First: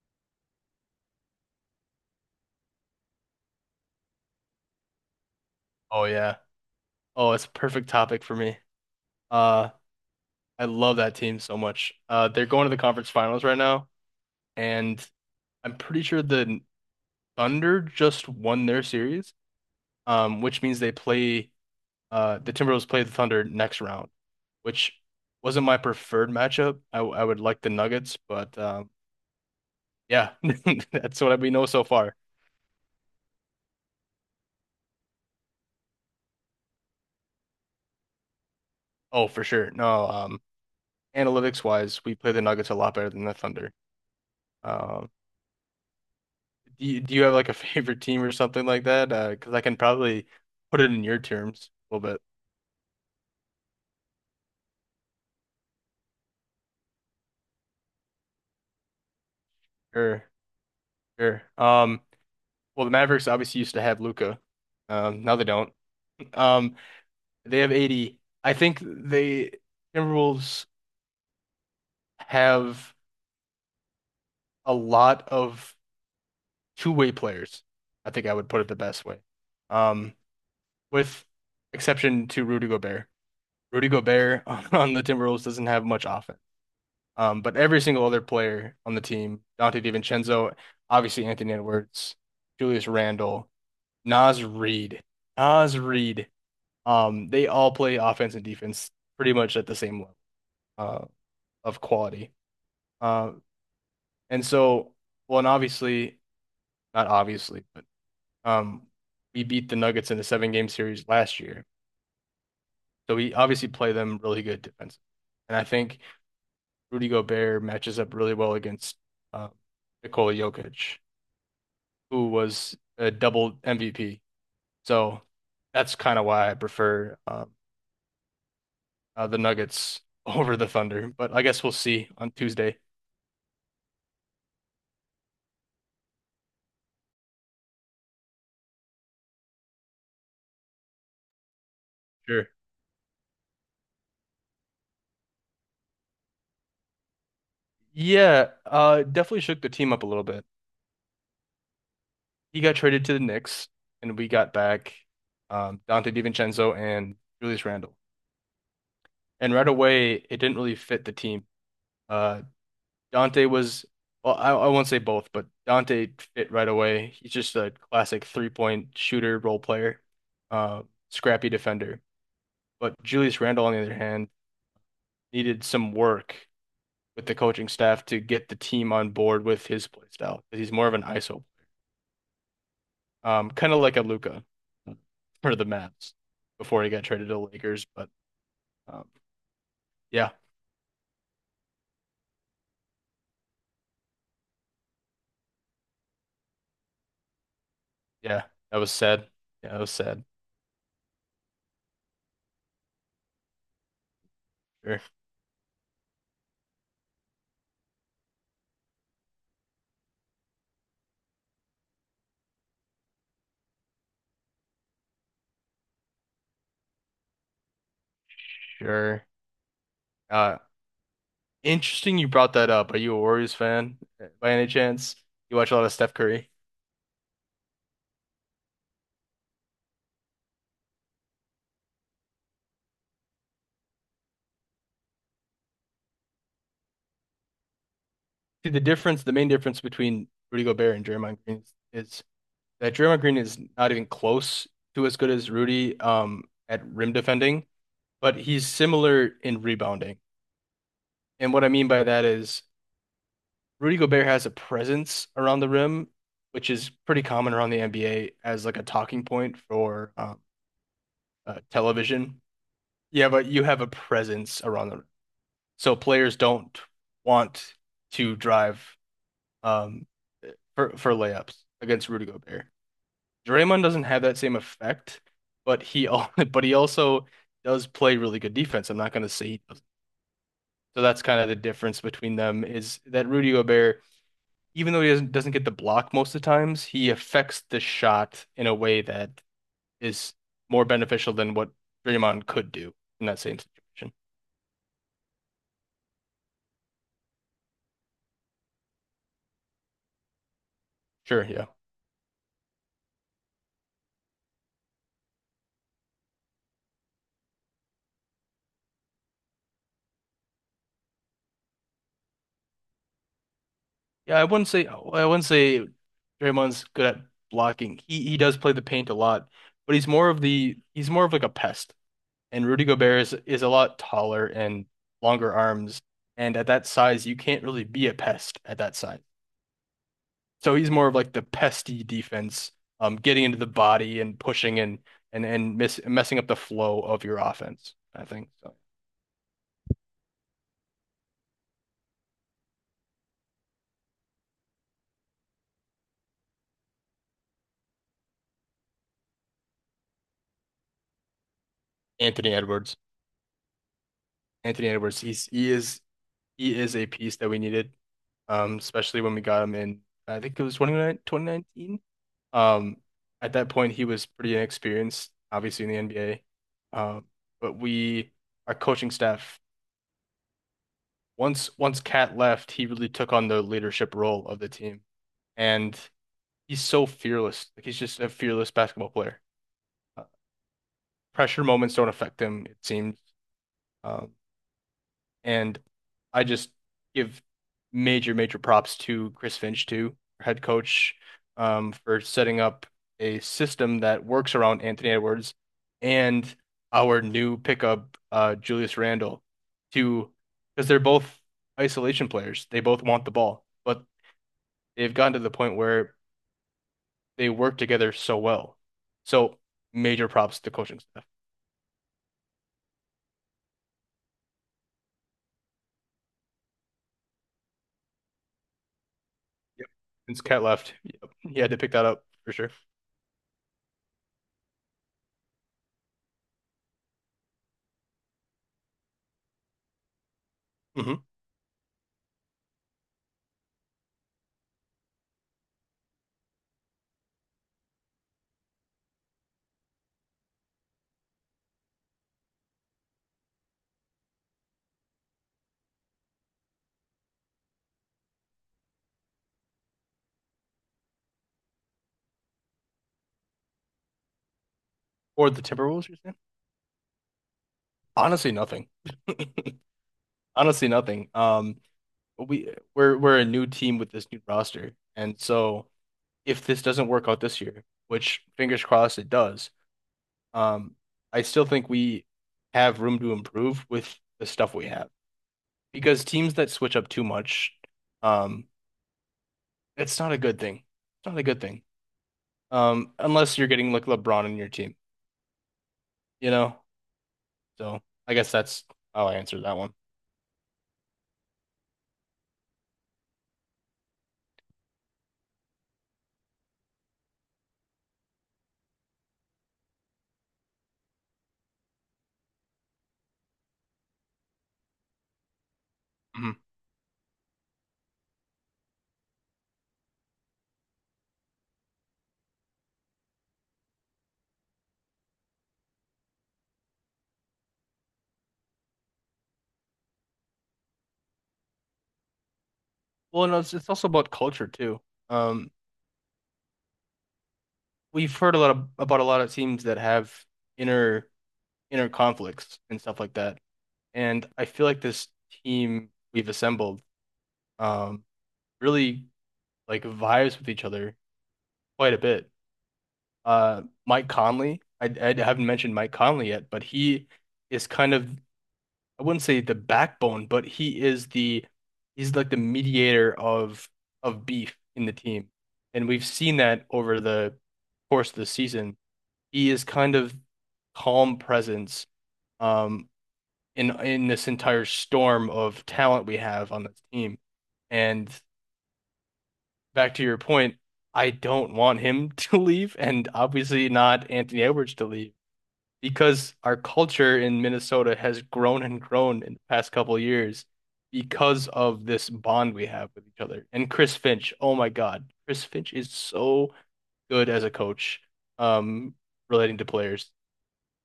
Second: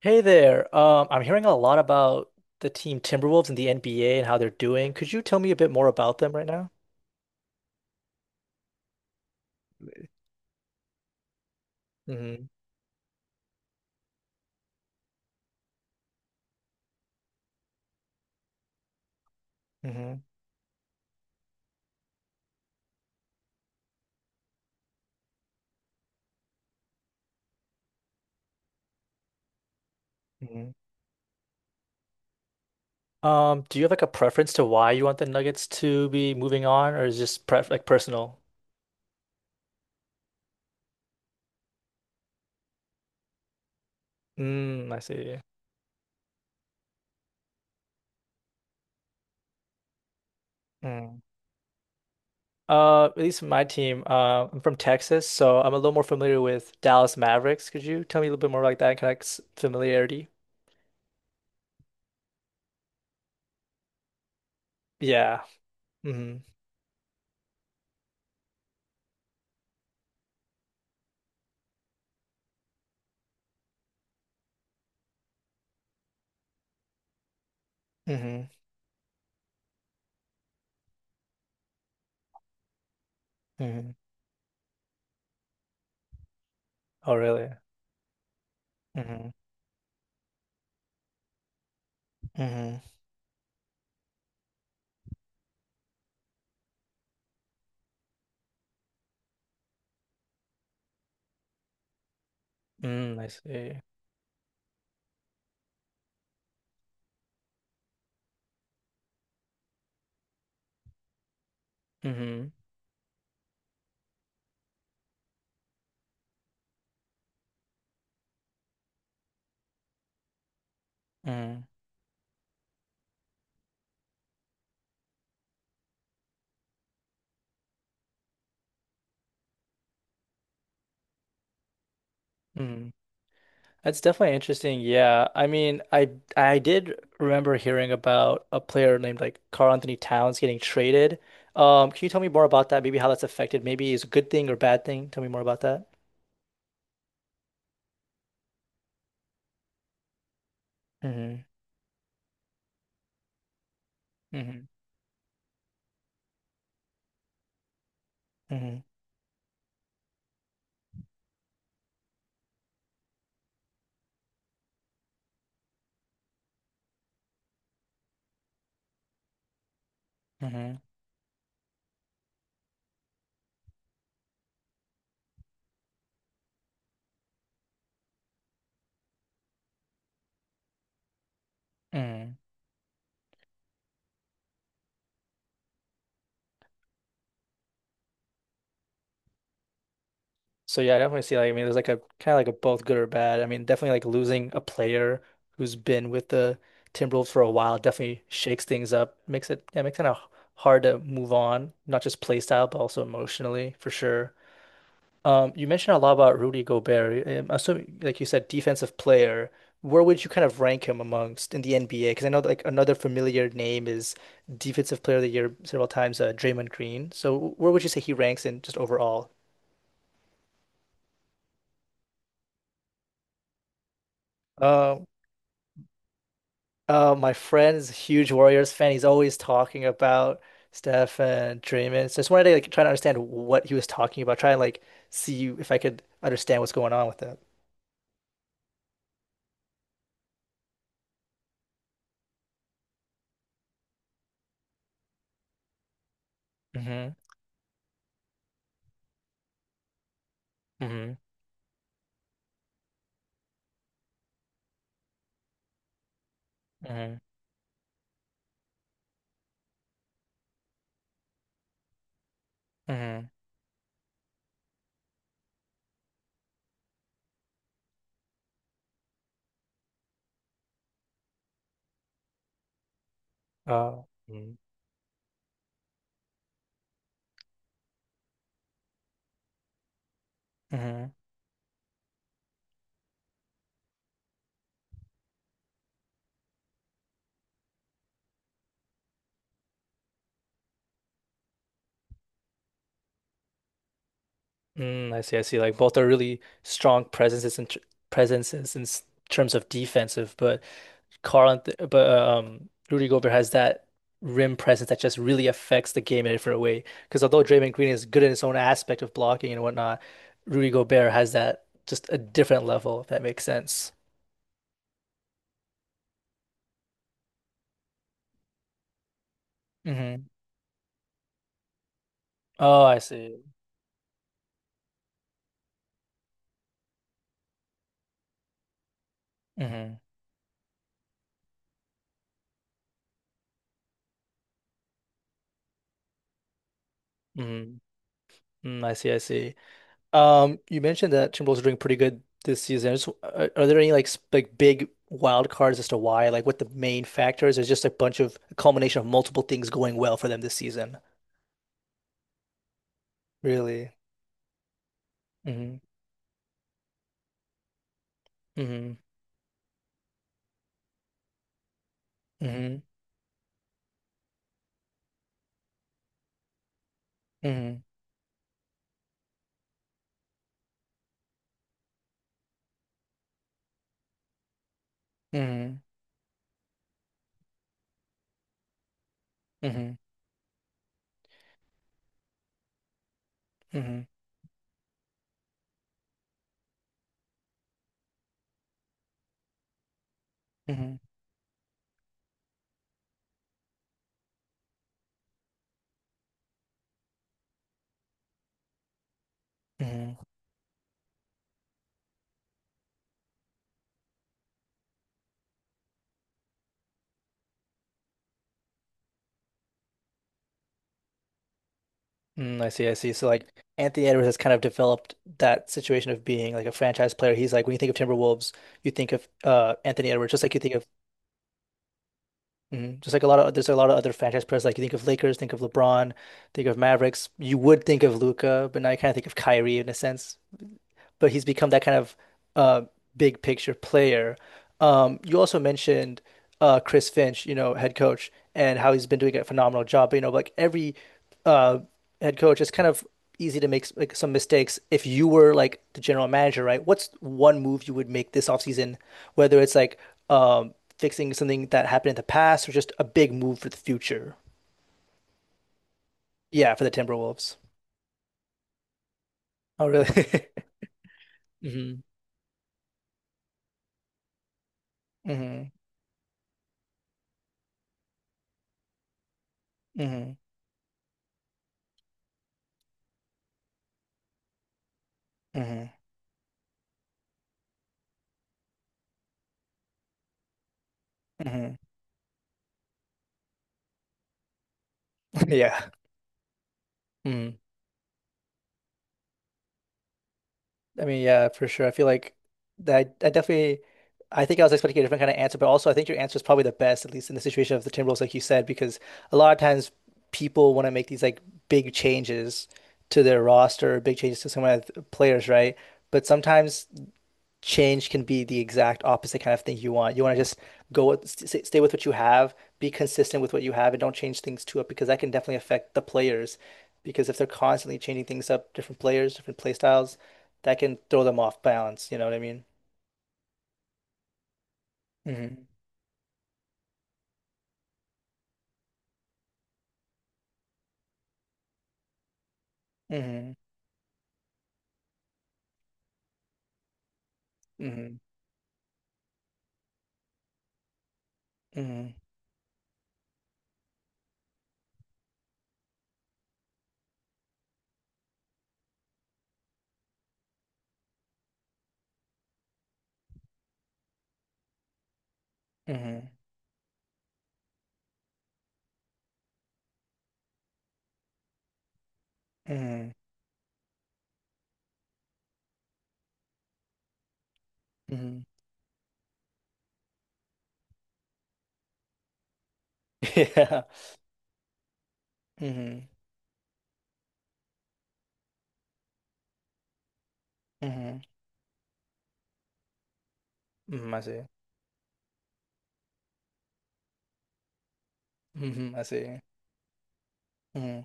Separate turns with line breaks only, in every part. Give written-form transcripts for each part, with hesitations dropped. Hey there. I'm hearing a lot about the team Timberwolves in the NBA and how they're doing. Could you tell me a bit more
Oh
about them
yeah.
right now?
Oh, it's a perfect topic for me. Uh, I love that team so much.
Mm-hmm.
They're going to the conference finals right now, and I'm pretty sure the Thunder just won their series,
Mm-hmm.
which means the Timberwolves play the Thunder next round, which wasn't my preferred matchup. I would like the Nuggets, but yeah,
hmm
that's what we know so far.
Do you have like a preference to why you want the Nuggets to be moving on, or is it just pref like personal?
Oh, for sure. No, analytics wise, we play the Nuggets a lot better than the Thunder.
Mm, I
Um.
see.
Do you have like a favorite team or something like that? Because I can probably put it in your
Mm.
terms a little bit.
At least for my team, I'm from Texas, so I'm a little more familiar with Dallas Mavericks. Could you tell me a little bit more like that kind of like,
Sure,
familiarity?
sure. Well, the Mavericks obviously used to have Luca. Now
Yeah.
they don't.
Mm-hmm.
Um, they have 80. I think they Timberwolves have a lot of two-way players. I think I would
Mm-hmm.
put it the best way. Um, with exception to Rudy Gobert. Rudy
Mm-hmm.
Gobert on the Timberwolves doesn't have much offense.
Oh, really?
But every single other player on the
Mm-hmm.
team, Dante DiVincenzo, obviously Anthony Edwards,
Mm-hmm.
Julius Randle, Naz Reid, Naz Reid, they all play offense and defense pretty much at the same level uh, of quality.
Mm, I
Uh,
see.
and so, well, and obviously, not obviously, but um, we beat the Nuggets in a seven game series last year.
Mm-hmm.
So we obviously play them really good defense. And I think Rudy Gobert matches up really well against uh, Nikola Jokic,
Mm-hmm.
who was a double MVP. So that's kind of why I prefer the Nuggets over the Thunder. But I guess we'll see on Tuesday.
Mm-hmm. That's definitely interesting. Yeah. I mean, I did remember hearing about a player named like Carl Anthony Towns getting traded. Can you tell me more
Sure.
about that? Maybe how that's affected. Maybe it's a good thing or bad thing. Tell me more about that.
Yeah, definitely shook the team up a little bit.
Mm-hmm.
He got traded to the Knicks, and we got
Mm-hmm.
back Dante DiVincenzo and Julius Randle.
Mm-hmm.
And right away, it didn't really fit the team. Uh, Dante was, well, I won't say both, but Dante fit right away. He's just a classic three-point shooter role player, uh, scrappy defender. But Julius Randle, on the other hand, needed some work with the coaching staff to get the team on board with his play style 'cause he's more of an ISO,
Mm-hmm.
kind of like a Luka for the Mavs before he got traded to the Lakers. But um, yeah,
So yeah, I definitely see like I mean there's like a kind of like a both good or bad. I mean, definitely like losing a player who's been with the Timberwolves for a while definitely
yeah,
shakes
that was
things up,
sad.
makes it
Yeah, that
yeah,
was
makes it kind of
sad.
hard to move on, not just play style, but also emotionally for sure.
Sure,
You mentioned a lot about Rudy Gobert. I'm assuming, like you said, defensive player. Where would you kind of rank him amongst in the NBA? Because I know like another familiar name is Defensive Player of the Year several times, Draymond Green. So where would you say he ranks in just
sure.
overall?
Uh, Interesting you brought that up. Are you a Warriors fan by any
Um.
chance? You watch a lot of Steph Curry.
My friend's a huge Warriors fan. He's always talking about Steph and Draymond. So I just wanted to like try to understand what he was talking about, try and like see if I could understand what's going on with it.
See, the main difference between Rudy Gobert and Draymond Green is that Draymond Green is not even close to as good as Rudy at rim
Mm-hmm.
defending, but he's similar in rebounding.
Mm-hmm.
And what I mean by that is Rudy Gobert has a presence around the rim, which is
Mm-hmm.
pretty common around the NBA as like a talking point for television.
Mm-hmm.
Yeah, but you have a presence around the rim. So players don't want to drive um, for layups against Rudy Gobert. Draymond doesn't
Oh.
have that same effect, but but he also does play really good defense. I'm not going to say he doesn't. So
Mm-hmm.
that's kind of the difference between them is that Rudy Gobert, even though he doesn't get the block most of the times, he affects the shot in a way that is more beneficial than what Draymond could do in that same situation.
Mm, I see. I see. Like both are really strong presences and presences in terms of defensive, but
Sure, yeah.
Rudy Gobert has that rim presence that just really affects the game in a different way. Because although Draymond Green is good in his own aspect of blocking and whatnot, Rudy Gobert has that just a different level, if that makes sense.
Yeah, I wouldn't say Draymond's good at blocking. He does play the paint a lot, but
Hmm
he's more of like a pest. And
Oh,
Rudy
I
Gobert is
see.
is a lot taller and longer arms, and at that size, you can't really be a pest at that size.
Hmm
So he's more of like the pesty defense, getting into the body and pushing and messing up the flow of your
hmm
offense, I think. So
Mm, I see. I see. You mentioned that Timberwolves are doing pretty good this season. Are there any like like big wild cards as to why, like what the main factors is? Just a bunch of a culmination of multiple things going well for them this season.
Anthony Edwards,
Really.
Anthony Edwards, he's he
Hmm
is he is a piece that we needed,
hmm
especially when we got him in, I think it was 29.
hmm
Um, at that point, he was pretty inexperienced, obviously in the NBA. Um, but
hmm
our coaching staff, once Cat left, he really took on the leadership role of the team,
hmm
and he's so fearless. Like he's just a fearless basketball player.
hmm
Uh, Pressure moments don't affect him, it seems.
hmm
Um, And I just give major, major props to Chris Finch, too, head
hmm
coach, for setting up a system that works around Anthony Edwards and our new pickup, Julius Randle,
hmm
to because they're both isolation players. They both want the ball, but they've gotten to the point where they work together so well. So major props to coaching staff.
Mm, I see, I see. So like Anthony Edwards has kind of developed that situation of being like a franchise player. He's like when you think of Timberwolves, you think of
Yep.
Anthony Edwards,
Since
just like you
Cat
think of
left, yep, he had to pick that up for sure.
hmm. Just like a lot of there's a lot of other franchise players. Like you think of Lakers, think of LeBron, think of Mavericks. You would think of Luca, but now you kind of think of Kyrie in a sense,
hmm
but he's become that kind of uh, big picture player. You also mentioned Chris Finch, you know, head coach, and how he's been doing a phenomenal job. But, you know, like every uh, head coach, it's kind of easy to make like some mistakes. If you were like the general manager, right? What's one move you would make this offseason, whether it's like fixing something that happened in the past or just a big move for the future?
Or the Timberwolves, you're saying?
Yeah, for the Timberwolves.
Honestly, nothing.
Oh, really?
Honestly, nothing.
hmm
We we're a new team with this new roster, and
hmm
so if this doesn't work out this year, which fingers crossed it does,
hmm
um, I still think we have room to improve with the stuff we have
hmm
because teams that switch up too much, um, it's not a good thing. It's not a good
hmm
thing. Unless you're getting like LeBron in your team,
Yeah.
you know.
Mhm.
So I guess that's how I answered that one.
I mean, yeah, for sure. I feel like that I definitely I think I was expecting a different kind of answer, but also I think your answer is probably the best, at least in the situation of the Timberwolves, like you said, because a lot of times people want to make these like big changes to their roster, big changes to some of the players, right? But
Mhm.
sometimes change can be the exact opposite kind of thing you want. You want to just go with, st stay with what you have, be consistent with what you have, and don't change things too up because that can definitely affect the players. Because if they're constantly changing things up, different players, different play styles, that can throw them off balance. You know what I mean?
Well, no, it's also about culture too.
Mm-hmm.
Um, We've heard about a lot of teams that have inner inner conflicts and stuff like
Mm-hmm.
that. And I feel like this team we've assembled
Mm-hmm.
um, really like vibes with each other
Mm-hmm.
quite a bit. Mike Conley, I haven't mentioned Mike Conley yet, but he is kind of, I wouldn't say the backbone, but he's like the mediator of beef in the team, and we've
Mm-hmm.
seen that over the course of the season. He is kind of calm presence um
Mm-hmm.
in this entire storm of talent we have on this team. And
Mm-hmm.
back to your point, I don't want him to leave, and
Yeah.
obviously not Anthony Edwards to leave
Mm-hmm.
because our culture in Minnesota has grown and grown in the past couple of years
Mm-hmm.
because of this bond we have with each other. And
Mm-hmm.
Chris
I see.
Finch, oh my God, Chris Finch is so good as a coach,
Mm-hmm. I
um,
see.
relating to players.
Mm-hmm.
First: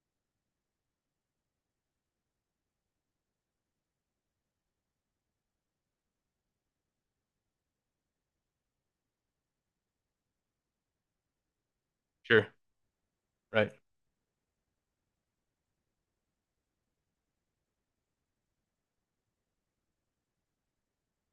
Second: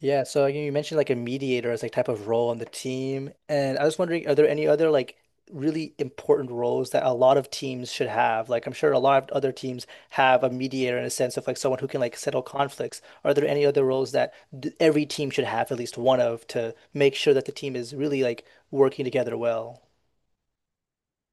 Yeah, so you mentioned like a mediator as like type of role on the team, and I was wondering, are there any other like really important roles that a lot of teams should have? Like I'm sure a lot of other teams have a mediator in a sense of like someone who can like settle
Sure,
conflicts. Are there any
right.
other roles that th every team should have at least one of to make sure that the team is really like working together well?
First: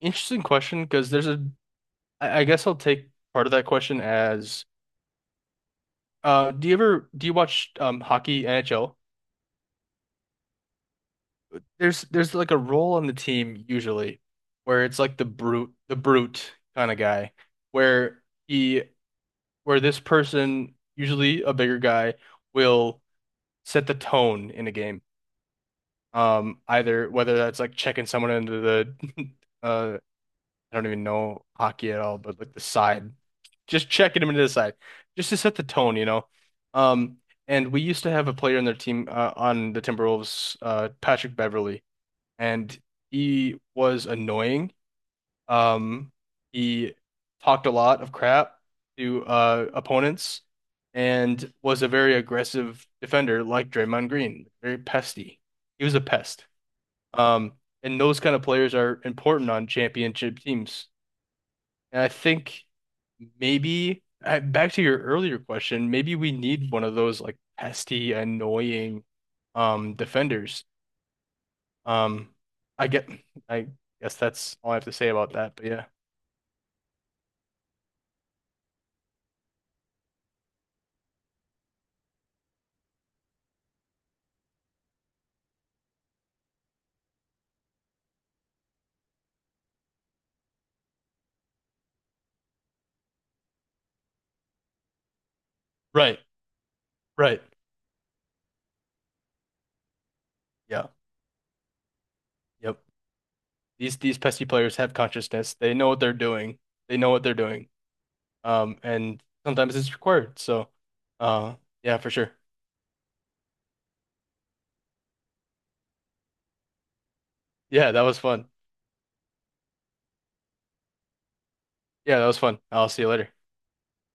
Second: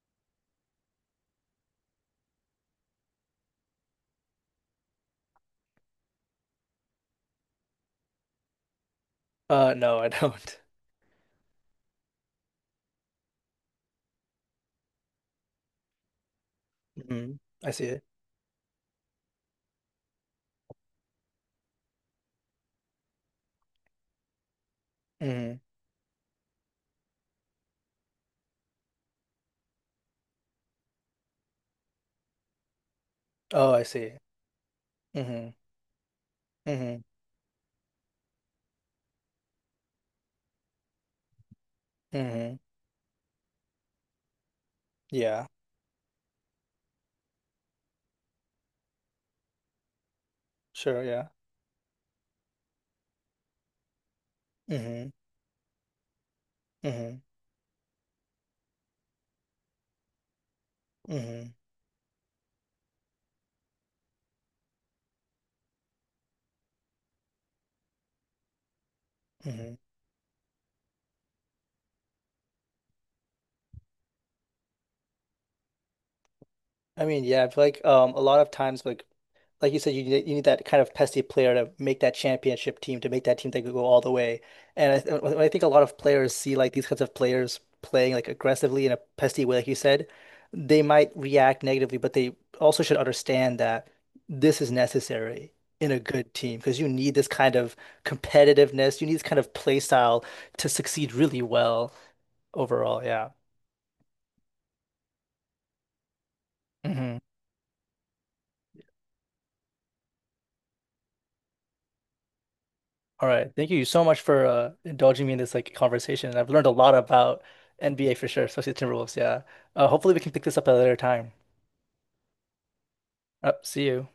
Interesting question because there's a I guess I'll take part of that question as do you watch hockey NHL?
No, I don't.
There's like a role on the team usually where it's like the brute kind of
Hmm
guy
I see it.
where he where this person, usually a bigger guy, will set the tone in a game.
Hmm
Either whether that's like checking someone into the uh I don't even know hockey at all, but like the side,
Oh, I
just
see.
checking him into the side, just to
Hmm
set the tone.
hmm
Um, and we used to have a player in their team on the Timberwolves, Patrick Beverly,
hmm
and he was annoying.
Yeah,
Um, he talked a lot of crap to opponents
sure. Yeah.
and was a very aggressive defender, like Draymond Green, very
hmm
pesty. He was a pest.
hmm
Um, and those kind of players are important on championship teams,
hmm
and I think back to your earlier question, maybe we need one of those like pesky, annoying
hmm
defenders. Um I get I guess that's all I have to say about that, but yeah.
I mean, yeah, I feel like a lot of times like you said, you need that kind of pesky player to make that championship team, to make that team that could go all the way. And I think a lot of players see like these kinds of players playing like aggressively in a pesky way, like you said, they might react negatively, but they also should understand that this is necessary in a
Right,
good team because you need this
right.
kind of competitiveness, you need this kind of play style to
Yeah.
succeed really well
Yep.
overall. Yeah.
These pesky players have consciousness. They know what they're doing. They know
Mhm.
what they're doing. And sometimes it's required. So uh yeah, for sure.
All right. Thank you so much for indulging me in this like conversation. I've learned a lot about
Yeah, that
NBA
was
for sure,
fun.
especially the Timberwolves. Yeah. Hopefully we can pick this up at a later time.
Yeah, that was fun. I'll see you later.
See you.